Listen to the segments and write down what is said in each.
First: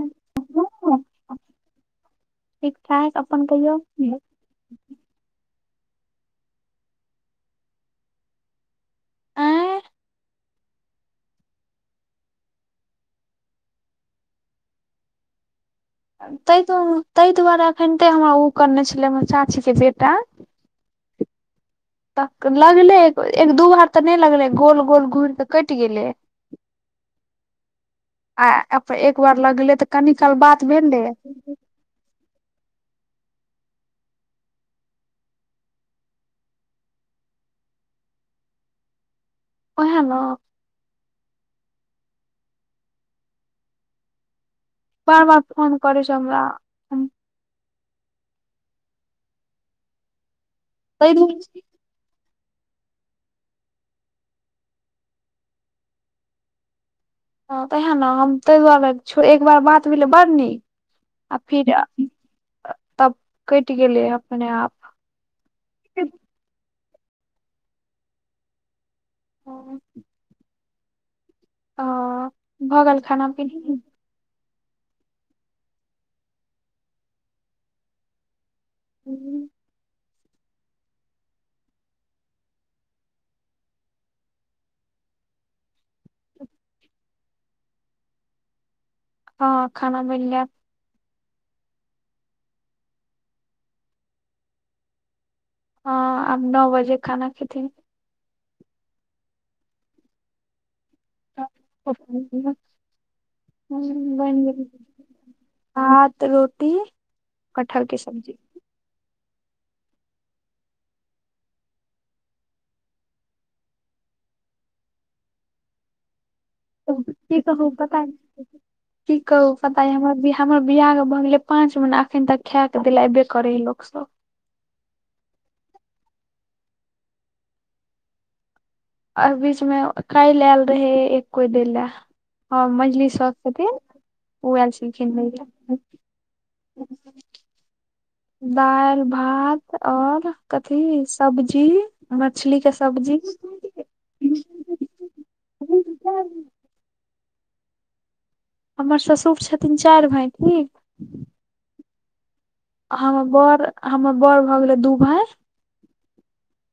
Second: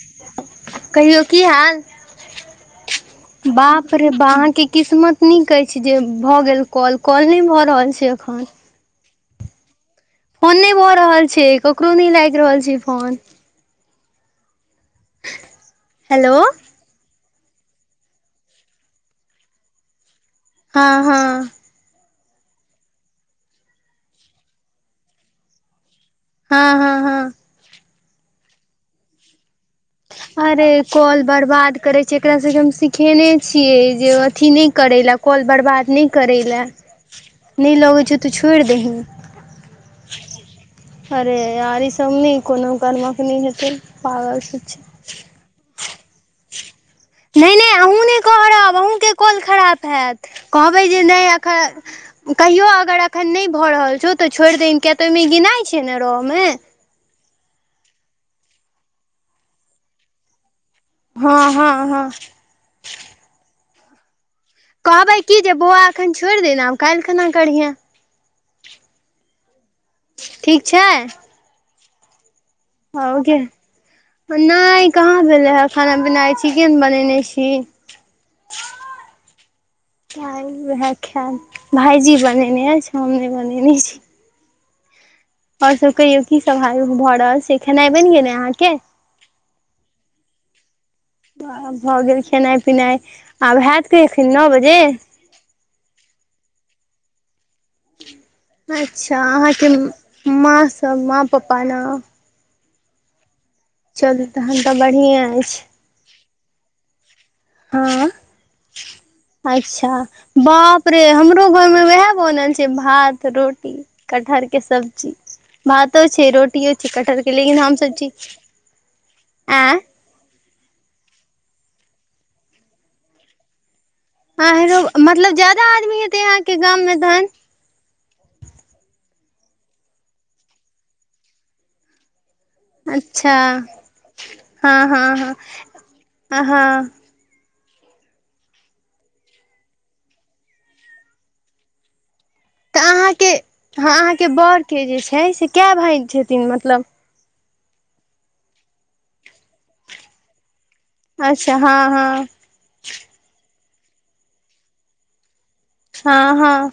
ठीक कहियौ की हाल ठीक ठाक, अपन कहियौ। अहाँ के किस्मत नीक अछि जे भऽ गेल कॉल कॉल नहि भऽ रहल छै एखन। आँय फोन नहि भऽ रहल छै ककरो नहि लागि रहल छै फोन। हेलो ताहि ताहि दुआारे एखनिते हमरा ओ करने छले हमर चाची के बेटा। हँ हँ। त लगले एक दू बार तऽ नहि लगलै गोल गोल घूइर कऽ कटि गेलै। हँ हँ हँ। आ अप एक बार लगले तऽ कनी काल बात अरे भेलै कॉल बर्बाद करै। जेकरा सब के हम सिखेने छियै जे अथी नहि करै लए कॉल बर्बाद नहि करै लए। नहि लगै छौ तऽ छोड़ि दही। औहे न। अरे यार ई सब नहि कोनो करम क नहि हेतै पागल सब छै। बार बार फोन करै छै हमरा। हम नहि नहि अहूँ नहि करब अहूँ के कॉल खराब हैत कहबै जे ताहि नहि दुआरे एखन। कहियो अगर अखन नहि भऽ रहल छौ तऽ छोड़ि दहिन किया तऽ ओहिमे गिनाइ छै ने रहऽ मे। हँ त औहे न हम ताहि दुआरे छोड़ एक बार बात भेलै बड नीक आ हँ फेर। हँ हँ तब कइट गेले अपने आप। कहबै की जे बौआ एखन छोड़ि दही आब काल्हि खना करिहे। ओ। ठीक छै। भऽ गेल खाना पीना [unintelligible] नहि कहाँ भेलै हे खाना पीना आई चिकेन बनेने छी। हूं हूं। आई वएह खायत भाई जी बनेने अछि हम नहि बनेने छी। आओर सब कहियो की सभऽ आयोग भ रहल छै खेनाइ बनि गेल अहाँ के। हं खाना बनि गैल। भऽ गेल खेनाइ पिनाइ आब हैत की एखन नौ बजे। हँ आब नौ बजे खाना खेथिन। अच्छा अहाँ के माँ सब माँ। पप्पा ने [inaudible] चलू बनि तहन गेल तऽ बढ़िएँ अछि। भात रोटी। कटहल के हँ। सब्जी अच्छा बाप रे हमरो घरमे उएह बनल छै भात रोटी। कटहर के सब्जी भातो छै रोट। की कहू पता की कहु आँय पता या हमर वियाह। हमर बियाह के भऽ गेलै पाँंच महिना अखन तक खायक देले ऐबे करेहे लोक सब। आहरो मतलब ज्यादा आदमी हेतै अहाँके गाम मे तहन। आओर बीच मे काल्हि आयल रहे एक कोइ दैले। हँ मैझली अच्छा सौस छथिन ओ आयल हँ छलखिन हँ दैले। हँ हँ दालि भात आओर कथी सब्जी। मछली के। तऽ अहाँ सब्जी के हँ अहाँ के बड़के जे छै से कए भाइ छथिन मतलब। हमर ससुर छथिन चारि भाई ठीक। अच्छा हँ हँ। हमर बड़ हमर बड़ भऽ गेलै दू भाई। हँ हँ।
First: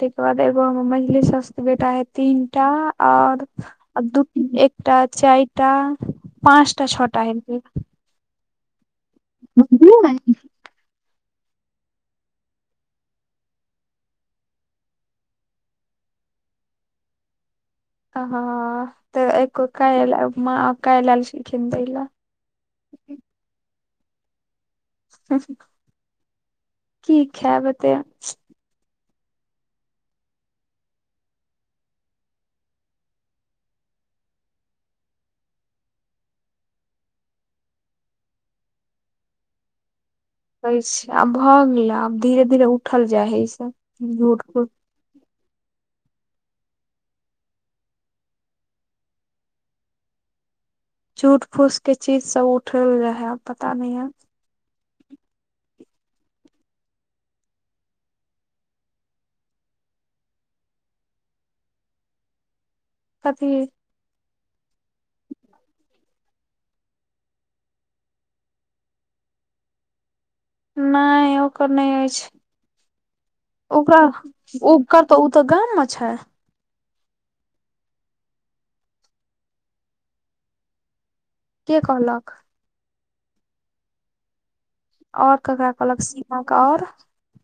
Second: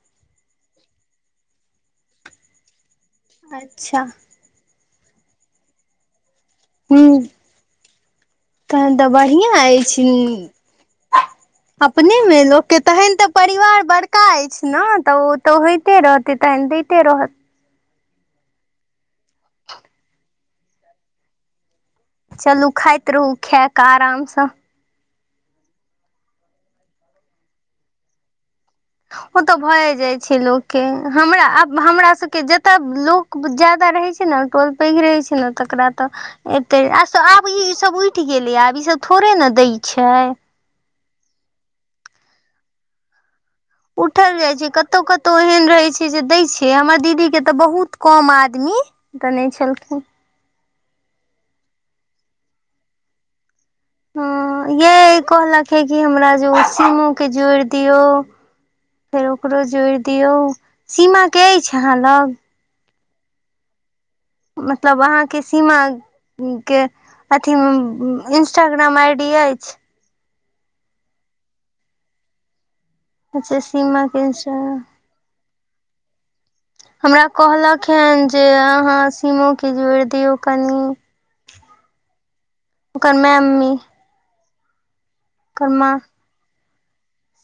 ताहिके बाद एगो हमर मैझली सौसके बेटा हय तीनटा आऔर अच्छा दू। एकटा चारिटा पाँचटा हूँ छटा हेते। तहन तऽ बढ़िआं अछि हीं। [inaudible] अपनेमे लोकके तहन तऽ परिवार बड़का अछि न तऽ ओ तऽ होइते रहतै तहन। तेरहत। ह तऽ एक काल्हि अं मां काल्हि आयल छलखिन दयले। चलू खाइत रहू खैकऽ आरामसँ। हुं हुं की खैब एते। ओ तऽ भए जाइ छै लोकके हमरा आ हमरा सभके जतय लोक। ज्यादा रहै छै न टोल पैघ रहै छै ने तकरा तऽ। एते आ आब ई ई सब उठि गेलैया आब ईसभ थोड़े न दै छै। कहैछै आब भऽ गेलै आब धीरे धीरे उठल जाइ हय ई सब। उठल झूठ जाइ फूस छै कत। कतौ कतौ एहन रहै छै जे दै छै हमर दीदी के तऽ बहुत कम आदमी। दने छलखिन। झुट फूसके के चीज सब उठल रहे पता नई है। हं हं यए कहलक हे कि हमरा जे सिमो के जोड़ दियौ। फेर ओकरो जोड़ि दियौ सीमाके अइछ अहाँ लग। कथी। मतलब अहाँके सीमा। के अथी मे इंस्टाग्राम आईडी अइछ। नहि ओकर नहि अइछ अच्छा ओकरा सीमा के उ इंस्टाग्राम कर। तऽ ओ तऽ गाम मे छै। हमरा कहलक हेँ जे अहाँ सीमो के जोड़ दियौ कनि। के कहलक। ओकर मैम्मी। और ककरा कहलक सीमा के और।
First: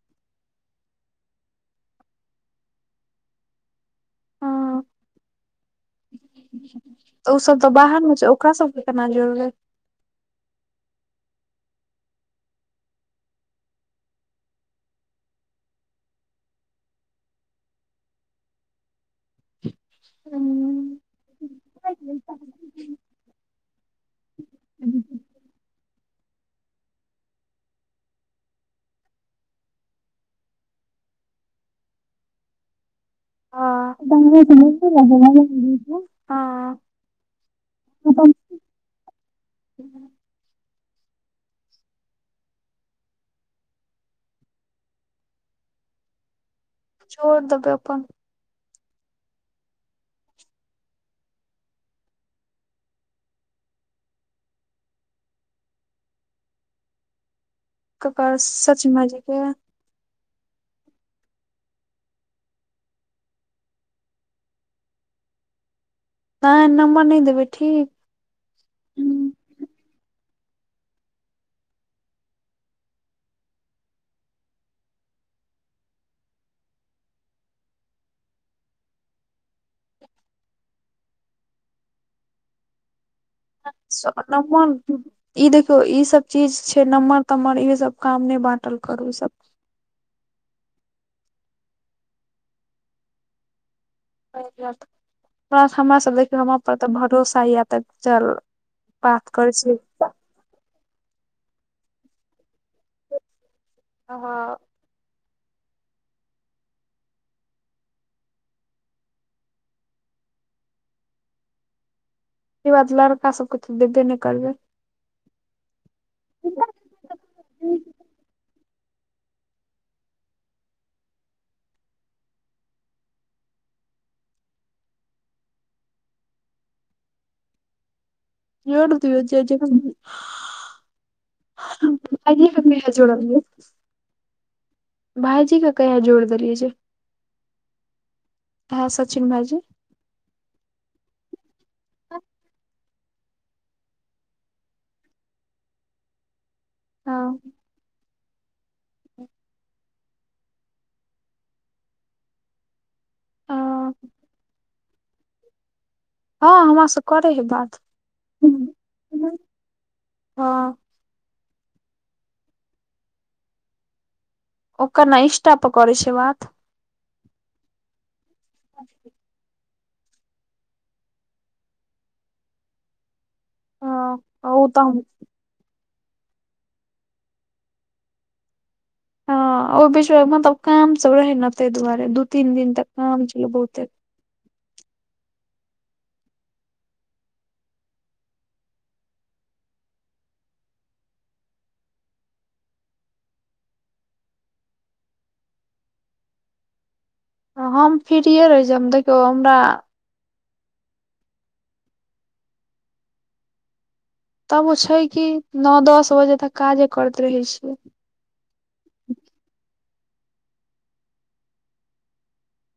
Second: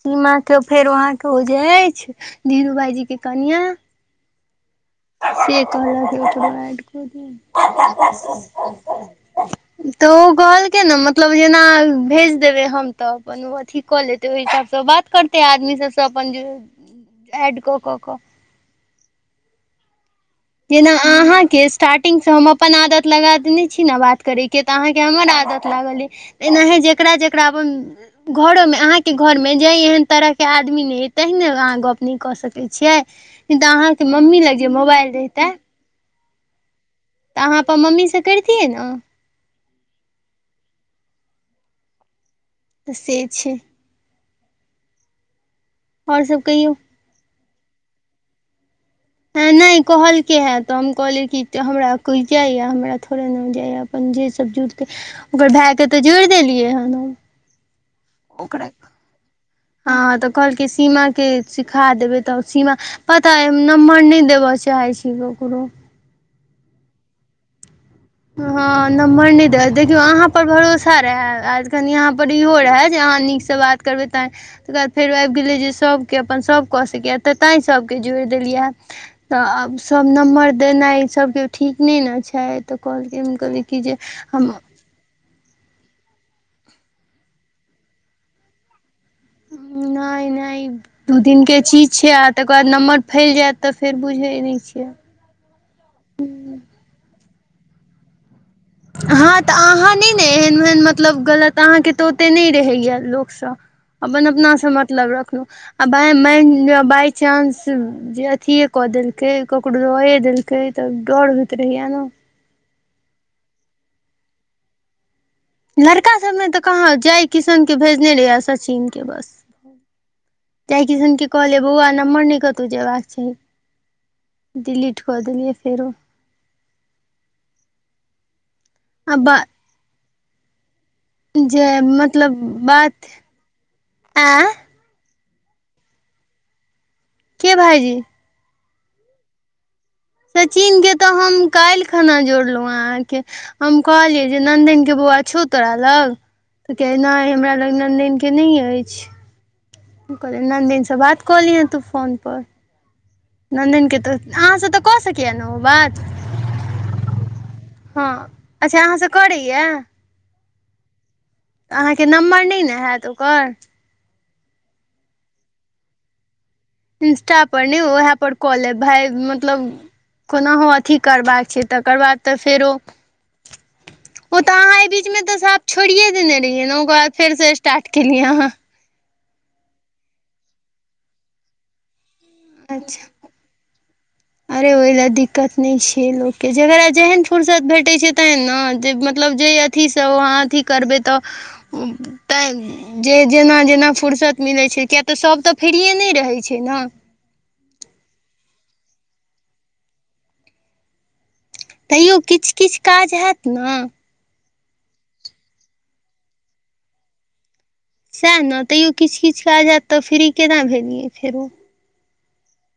सीमा के फेरो आहाँके ओजे एछ धीरू भाइजी के कनिआ। हँ से कहलक ओकरो एड क दिओ। तऽ ओ सब तऽ बाहर मे छै ओकरा सबके केना जोड़बै तऽ ओ कहलकै न मतलब जेना भेज देबै हम तऽ अपन। अपन ओ अथी कऽ लेतै ओहि हिसाबसँ बात करतै आदमी सबसे अपन जे एड कऽ कऽ कऽ। जेना हँ अहा के स्टार्टिंग से हम अपन आदत लगा देने छी न बात करय के। के तऽ अहाँके हमर आदत लागल अइ एनाहे जेकरा जेकरा अपन। घरोमे अहाँके घरमे ज एहन तरहके आदमी नय अइ तेहि ने अहाँ गप्प नय कऽ सकै छियै। किन त अहा के मम्मी लग जे मोबाइल रह। हं। तऽ अहाँ अपन मम्मीसँ करतियै न। तऽ से छै। और सब कहियौ। छोड़ देबै अपन। ह नय कहलके हे तऽ हम कहलिए कि जे हमरा कही जाया हमरा थोड़े ने जाया। अपन जे सब जुटतै ओकर भैय के तऽ जोईड़ देलियै हन हम। ककर सच मे भायजी के हँ तऽ कहलकै सीमा के सिखा देबै तऽ सीमा पता अइ हम नम्बर नै देबय चाहै छी ककरो। आहां ई नम्बर नय देबै ठीक। हँ नम्बर नय दै देखियौ अहाँ पर भरोसा रहै आ कनि अहाँ पर इहो रहै जे अहाँ नीकस बात करबै तैं तकर बाद फेरो आबि गेलै जे सभके अपन सभ कऽ सकैए तऽ तैं सभके जोड़ि देलियै। तऽ आब सभ नम्बर देनाइ सब के ठीक नय ने छै। तऽ कहलखिन हम कहलियै [unintelligible] कि जे हम ई देखियौ ई सब चीज छै नम्मर तम्मर इहे सब काम नय बांटल करू सब नय नय दू दिन के चीज छै आ तकर बाद नम्बर फैल जायत तऽ फेर बुझै नय छियै ओकरा बाद हमरा सब लग हमरा पर तऽ भरोसा यै त चल बात हँ करै तऽ छी अहाँ नै ने एहन ओहन मतलब गलत अहाँके तऽ ओते नय रहैयै लोकस अपन हँ अपनास मतलब रखलौं आ बाइ माइन लिय बायचांस जे अथीेये क देलकै ककरो दए देलकै त डर होइत रहैये न। ई बात लड़का सब के त देबे नय करबै। लड़का सबमे तऽ कहाँ जय किशन के भेजने रहियै आ सचिन के बस। जयकिशन के कहलियै बौआ नम्बर नय कतौ जेबाक चाही। डिलीट कऽ देलियै फेरो। आ [unintelligible] जय मतलब भाईजी के कहिया बात एं भायजी के कहिया जोइर देलियै जे के भाइजी? ओहै सचिन भाइजी। सचिन के तऽ हम काइल खना जोड़लौ हैं अहाँके हम कहलियै जे नन्देन के बौआ छौ तोरा लग। तऽ कहैयै नै हँ हमरा लग नन्देन के नय ऐइछ। हम कहलियै नन्दैन से बात कऽ लिहैं तू फोनपर। हँ नन्दनके तऽ अहाँस तऽ कऽ सकैयै ने ओ बात? हँ हमरास करै हइ बात हँ अच्छा अहाँसँ हँ। करैए तऽ अहाँके नम्बर नै ने हैत ओकर। ओकर नै इंष्टा प करै छै बात। इन्स्टा पर नहि ओहै पर क लेब भाय मतलब कोनाहु अथी करबाक छै तकर बाद तऽ फेरो ओ तऽ अहाँ अइ बीचमे तऽ सब छोड़िये देने रहियै ने ओकर बाद फेर से स्टार्ट केलियै अहाँ। हँ ओइ बीच में मतलब काम सब रहै ने तइ दुआरे दू तीन दिन तक अच्छा काम छलै बहुते अरे ओइ लै दिक्कत नहि छै लोकके जेकरा जेहन फुर्सत भेटै छै तेहन न जे मतलब जे अथीस अहाँ अथी करबै तऽ तैं जे जेना जेना फुर्सत मिलै छै किया तऽ सभ तऽ फ्रिए नहि रहै छै न। हम फ्रीए रहै छी हम देखियौ हमरा तैयो किछ किछ काज हैत न तब ओ छै कि, नऽ -दस बजे तक काजे करैत रहै छियै। सैह न तयो किछ- किछ काज ऐत तऽ, फ्री केना भेलियै फेरो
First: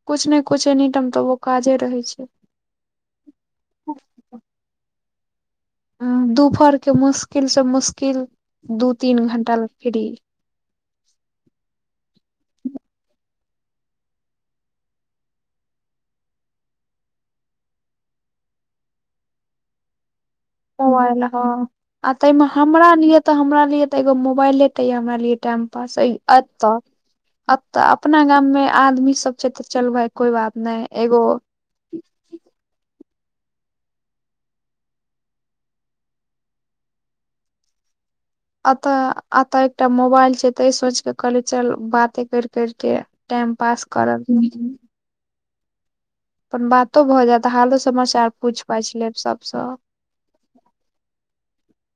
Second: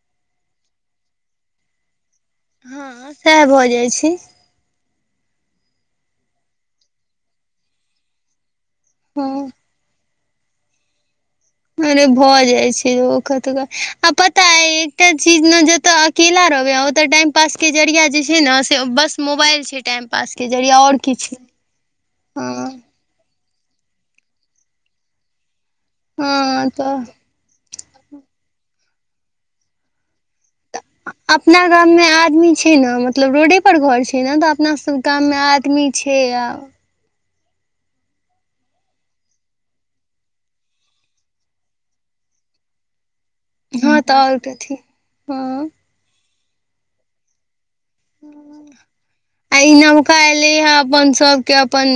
कुछ न कुछ एनी टाइम तबो काजे रहै छै। हँऽ सैह भऽ जाइ छै। हुं दुपहर के मुश्किल स मुश्किल दू तीन हँ घंटा ले फ्री। अर भऽ जाइ छै, ओ कतुका आ पता अय एकटा चीज न जत आ केला रहबे, ओत टाइम पास के जरिया जे छै न, से बस मोबाइल छै टाइम पास के जरिया आओर मोबाइल किछु नहि हँ आ तय में हँ हमरा लिए तऽ हमरा लिए तऽ एगो मोबाइल ता अय, हमरा लिए टाइम पास हँ अतऽ तऽ अतऽ अपना गाम में आदमी सब छै तऽ, चल भै कोई बात नहि एगो अपना गाम में आदमी छै न, मतलब रोडे पर घर छै न, तऽ अपना सब गाम में आदमी छै आब अतऽ -अत एकटा मोबाइल छै तऽ, ई सोच क कहली चल बाते करि करि के टाइम पास हँ तऽ करब और कथी हँऽ अपन बातो भऽ जेत आ हालो समाचार पूछि- पाछ लेब सब आ स ई नवका एले हे अपन सब के अपन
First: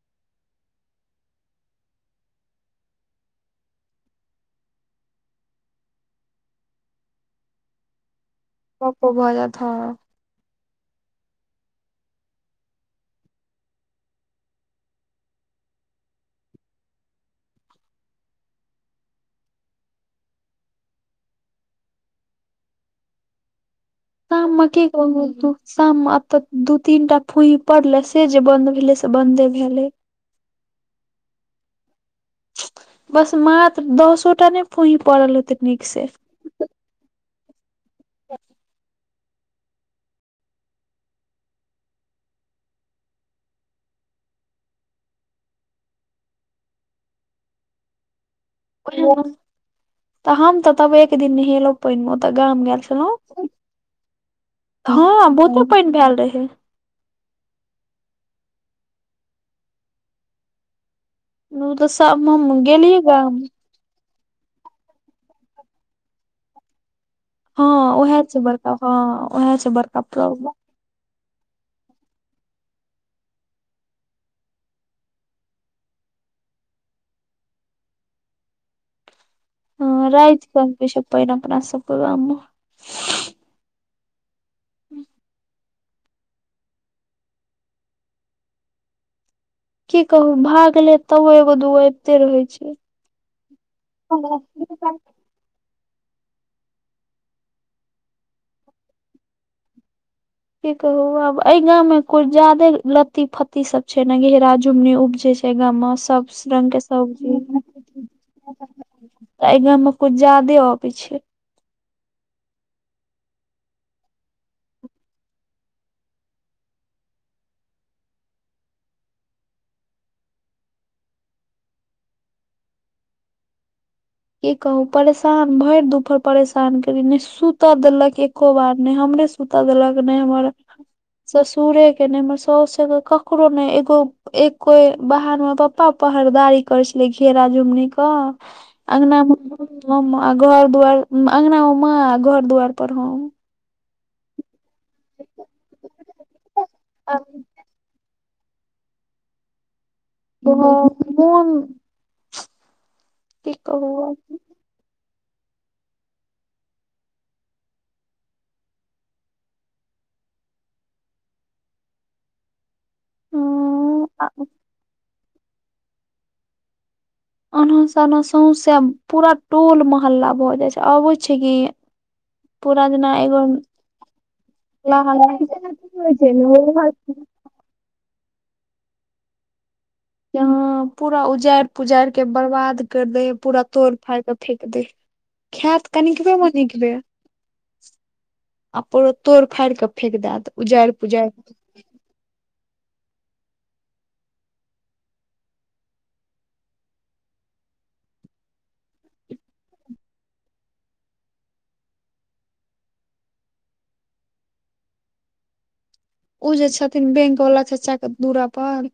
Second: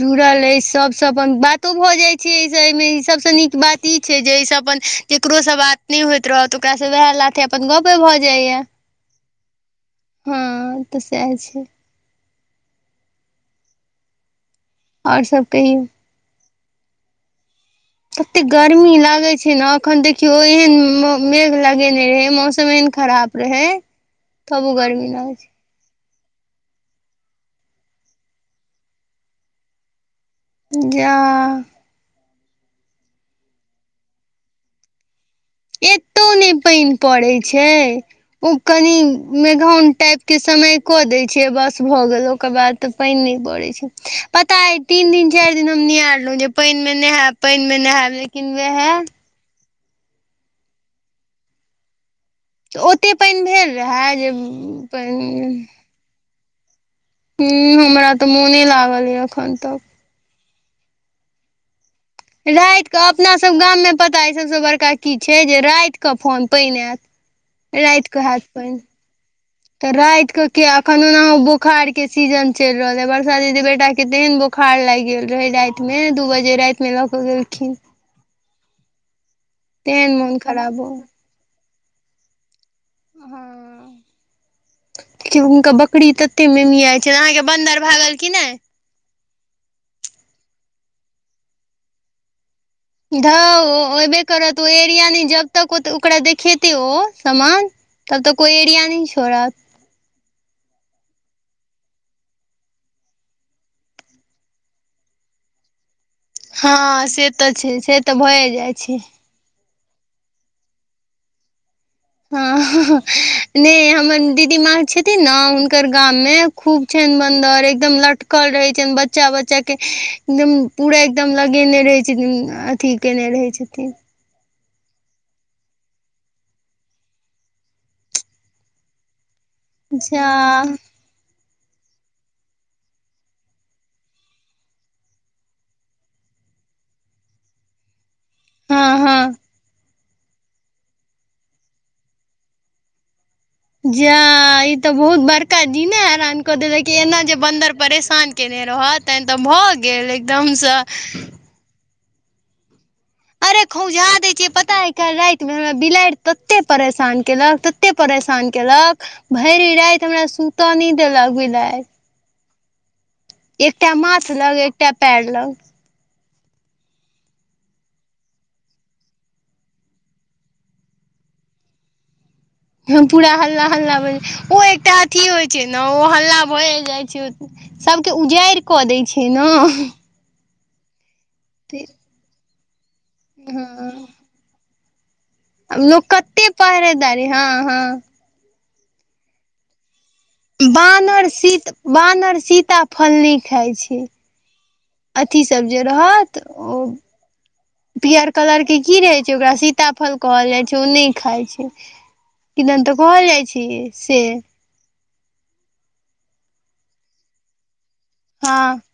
जुड़ल अछि, सबस अपन बातो भऽ जाय छय, एहि से एहि मे ई सबस नीक बात ई छै जे, एहिसँ अपन केकरो स बात नहि होइत रहत, ओकरा स वैह लाथे अपन गपे भऽ जायये। गपो भऽ जैथ हं। अंत सेह छै। और सब कहियो। कते गर्मी लागे छै न, अखन देखियो ऐहन मेघ लगेने रहे, मौसम ऐहन खराब रहै गाम मे की कहु ओतो शाम में अतऽ दू तीन टा फुहि पड़ले, से जे बंन्द भेले से बंदे भेलै। जाऽ बस मात्र दसो टा नहि फुही पड़ल हेतय। एतौ ने पानि परय छै। ओ कनि मेघौन टाइप के समय क देय छय, बस भऽ गेल ओकर बाद तऽ पानि नहि पड़ै छै, पता अय तीन दिन चारि दिन हम निआरलों, जे पानि मे नहेब पनि मे नेहब ले तऽ हम तऽ तबो एक दिन नेहेलों। पानि मे ओतऽ गाम गेल छलहुँ, ओते पानि भेल रहए जे पानि हँ बहुतो पानि भेल रहै। हुं हमरा तऽ मोने लागल अय अखन तक। [unintelligible] राति कऽ अपना सब गाम में पता अय सबस बड़का की छै, जे रात कऽ फोन पानि ऐत, रात कऽ हेत पानि। हं वैह सब राति क के आब एखन ओना हो बोखार के सीजन चलि रहल अय, बरसा दीदी बेटा के तेहन बोखार लागि गेल रहे राति मे दू बजे राति में लऽ कऽ गेलखिन। हँ तेहन मोन राति खराब हो क [unintelligible] अपना सब के गाम में हँ क्यों हुनका बकरी के तेते मेमयाइ छै, अहाँ के बन्दर भागल कि नय। की कहू भाग ले, तबो एगो दू गो अबिते रहै छै। धोअ ओ ऐबे करत ओ एरिया नय जब [unintelligible] तै ओकरा देखेतय ओ सामान तब तक ओ एरिया नै छोड़त की कहु आब ए गांव मे कुछ जादे लत्ती-फत्ती सब छै नै घेरा झुमनी उबजय छै। ऐ गाम मे सब स रंग के हँ से सब्जी तऽ छै से तऽ भए जाइ छै तै ए गाम में कुछ जादे अबय छै। हां नै हमर दीदी माँ छथिन नै हुनकर गाम मे खूब छैन बन्दर एकदम लटकल रहय छैन, बच्चा-बच्चा के एकदम पूरा एकदम लगैने रहय छथिन अथी केनय रहय छथिन। की कहू परेशान भैर दुपहर परेशान करय यै नै सुता देलक एको बार नै हमरे सुता देलक नै जा हमर ससुरे के नै हमर सोससे के ककरो नै एगो एक बेर बाहर मे पप्पा पहड़ेदारी करय छलै घेरा-झुमनी क हँ अंगना में हँ [inaudible] हम अ घर दुआर में अंगना मे मां घर-दुआर पर हम। जा ई तै बहुत बड़का जीनय हेरान क देलक यै एना जे बन्दर परेशान केने रहत तहेन तऽ भऽ गेल एकदम से मोन की अरे कहू खोझाह आब दै छियै पता तै काएल राएत मे हमरा बिलैड़ तत्ते परेशान कैलक तत्ते परेशान केलक भैर राएत हमरा सुता नै देलक बिलाय। एकटा माथ हँ लग, एकटा पैर लग। अनाह सनाह सोसे पूरा टोल मोहल्ला भऽ जाय छै आबय छै की कोनो आवाज नय हां पूरा हल्ला-हल्ला भऽ जाए ओ एकटा अथी होय छै नै ओ होइ छै हल्ला ने भ ऐ जाए छै। सबके उजैर कऽ दै छै नै। यहाँ पूरा उजाएर पुजाएर के बर्बाद कैर दै यै पूरा तोड़-फाड़ के फेेक दे आब खायत लोक कनिकबे कत्ते मनिकबे पहरेदारी हां-हां। आ पुरा तोड़-फाड़ के फेक देएत बानर सीत, बानर सीता फल नै खाय छै। अथी सब जे रहत ओ पियर कलर के की रहय छै ओकरा सीताफल कहल जाए छै ओ नै खाए छै। कि दन तै कहल जाए छै से उ जे छथिन बैंक बला चाचा के दूरा हँ पर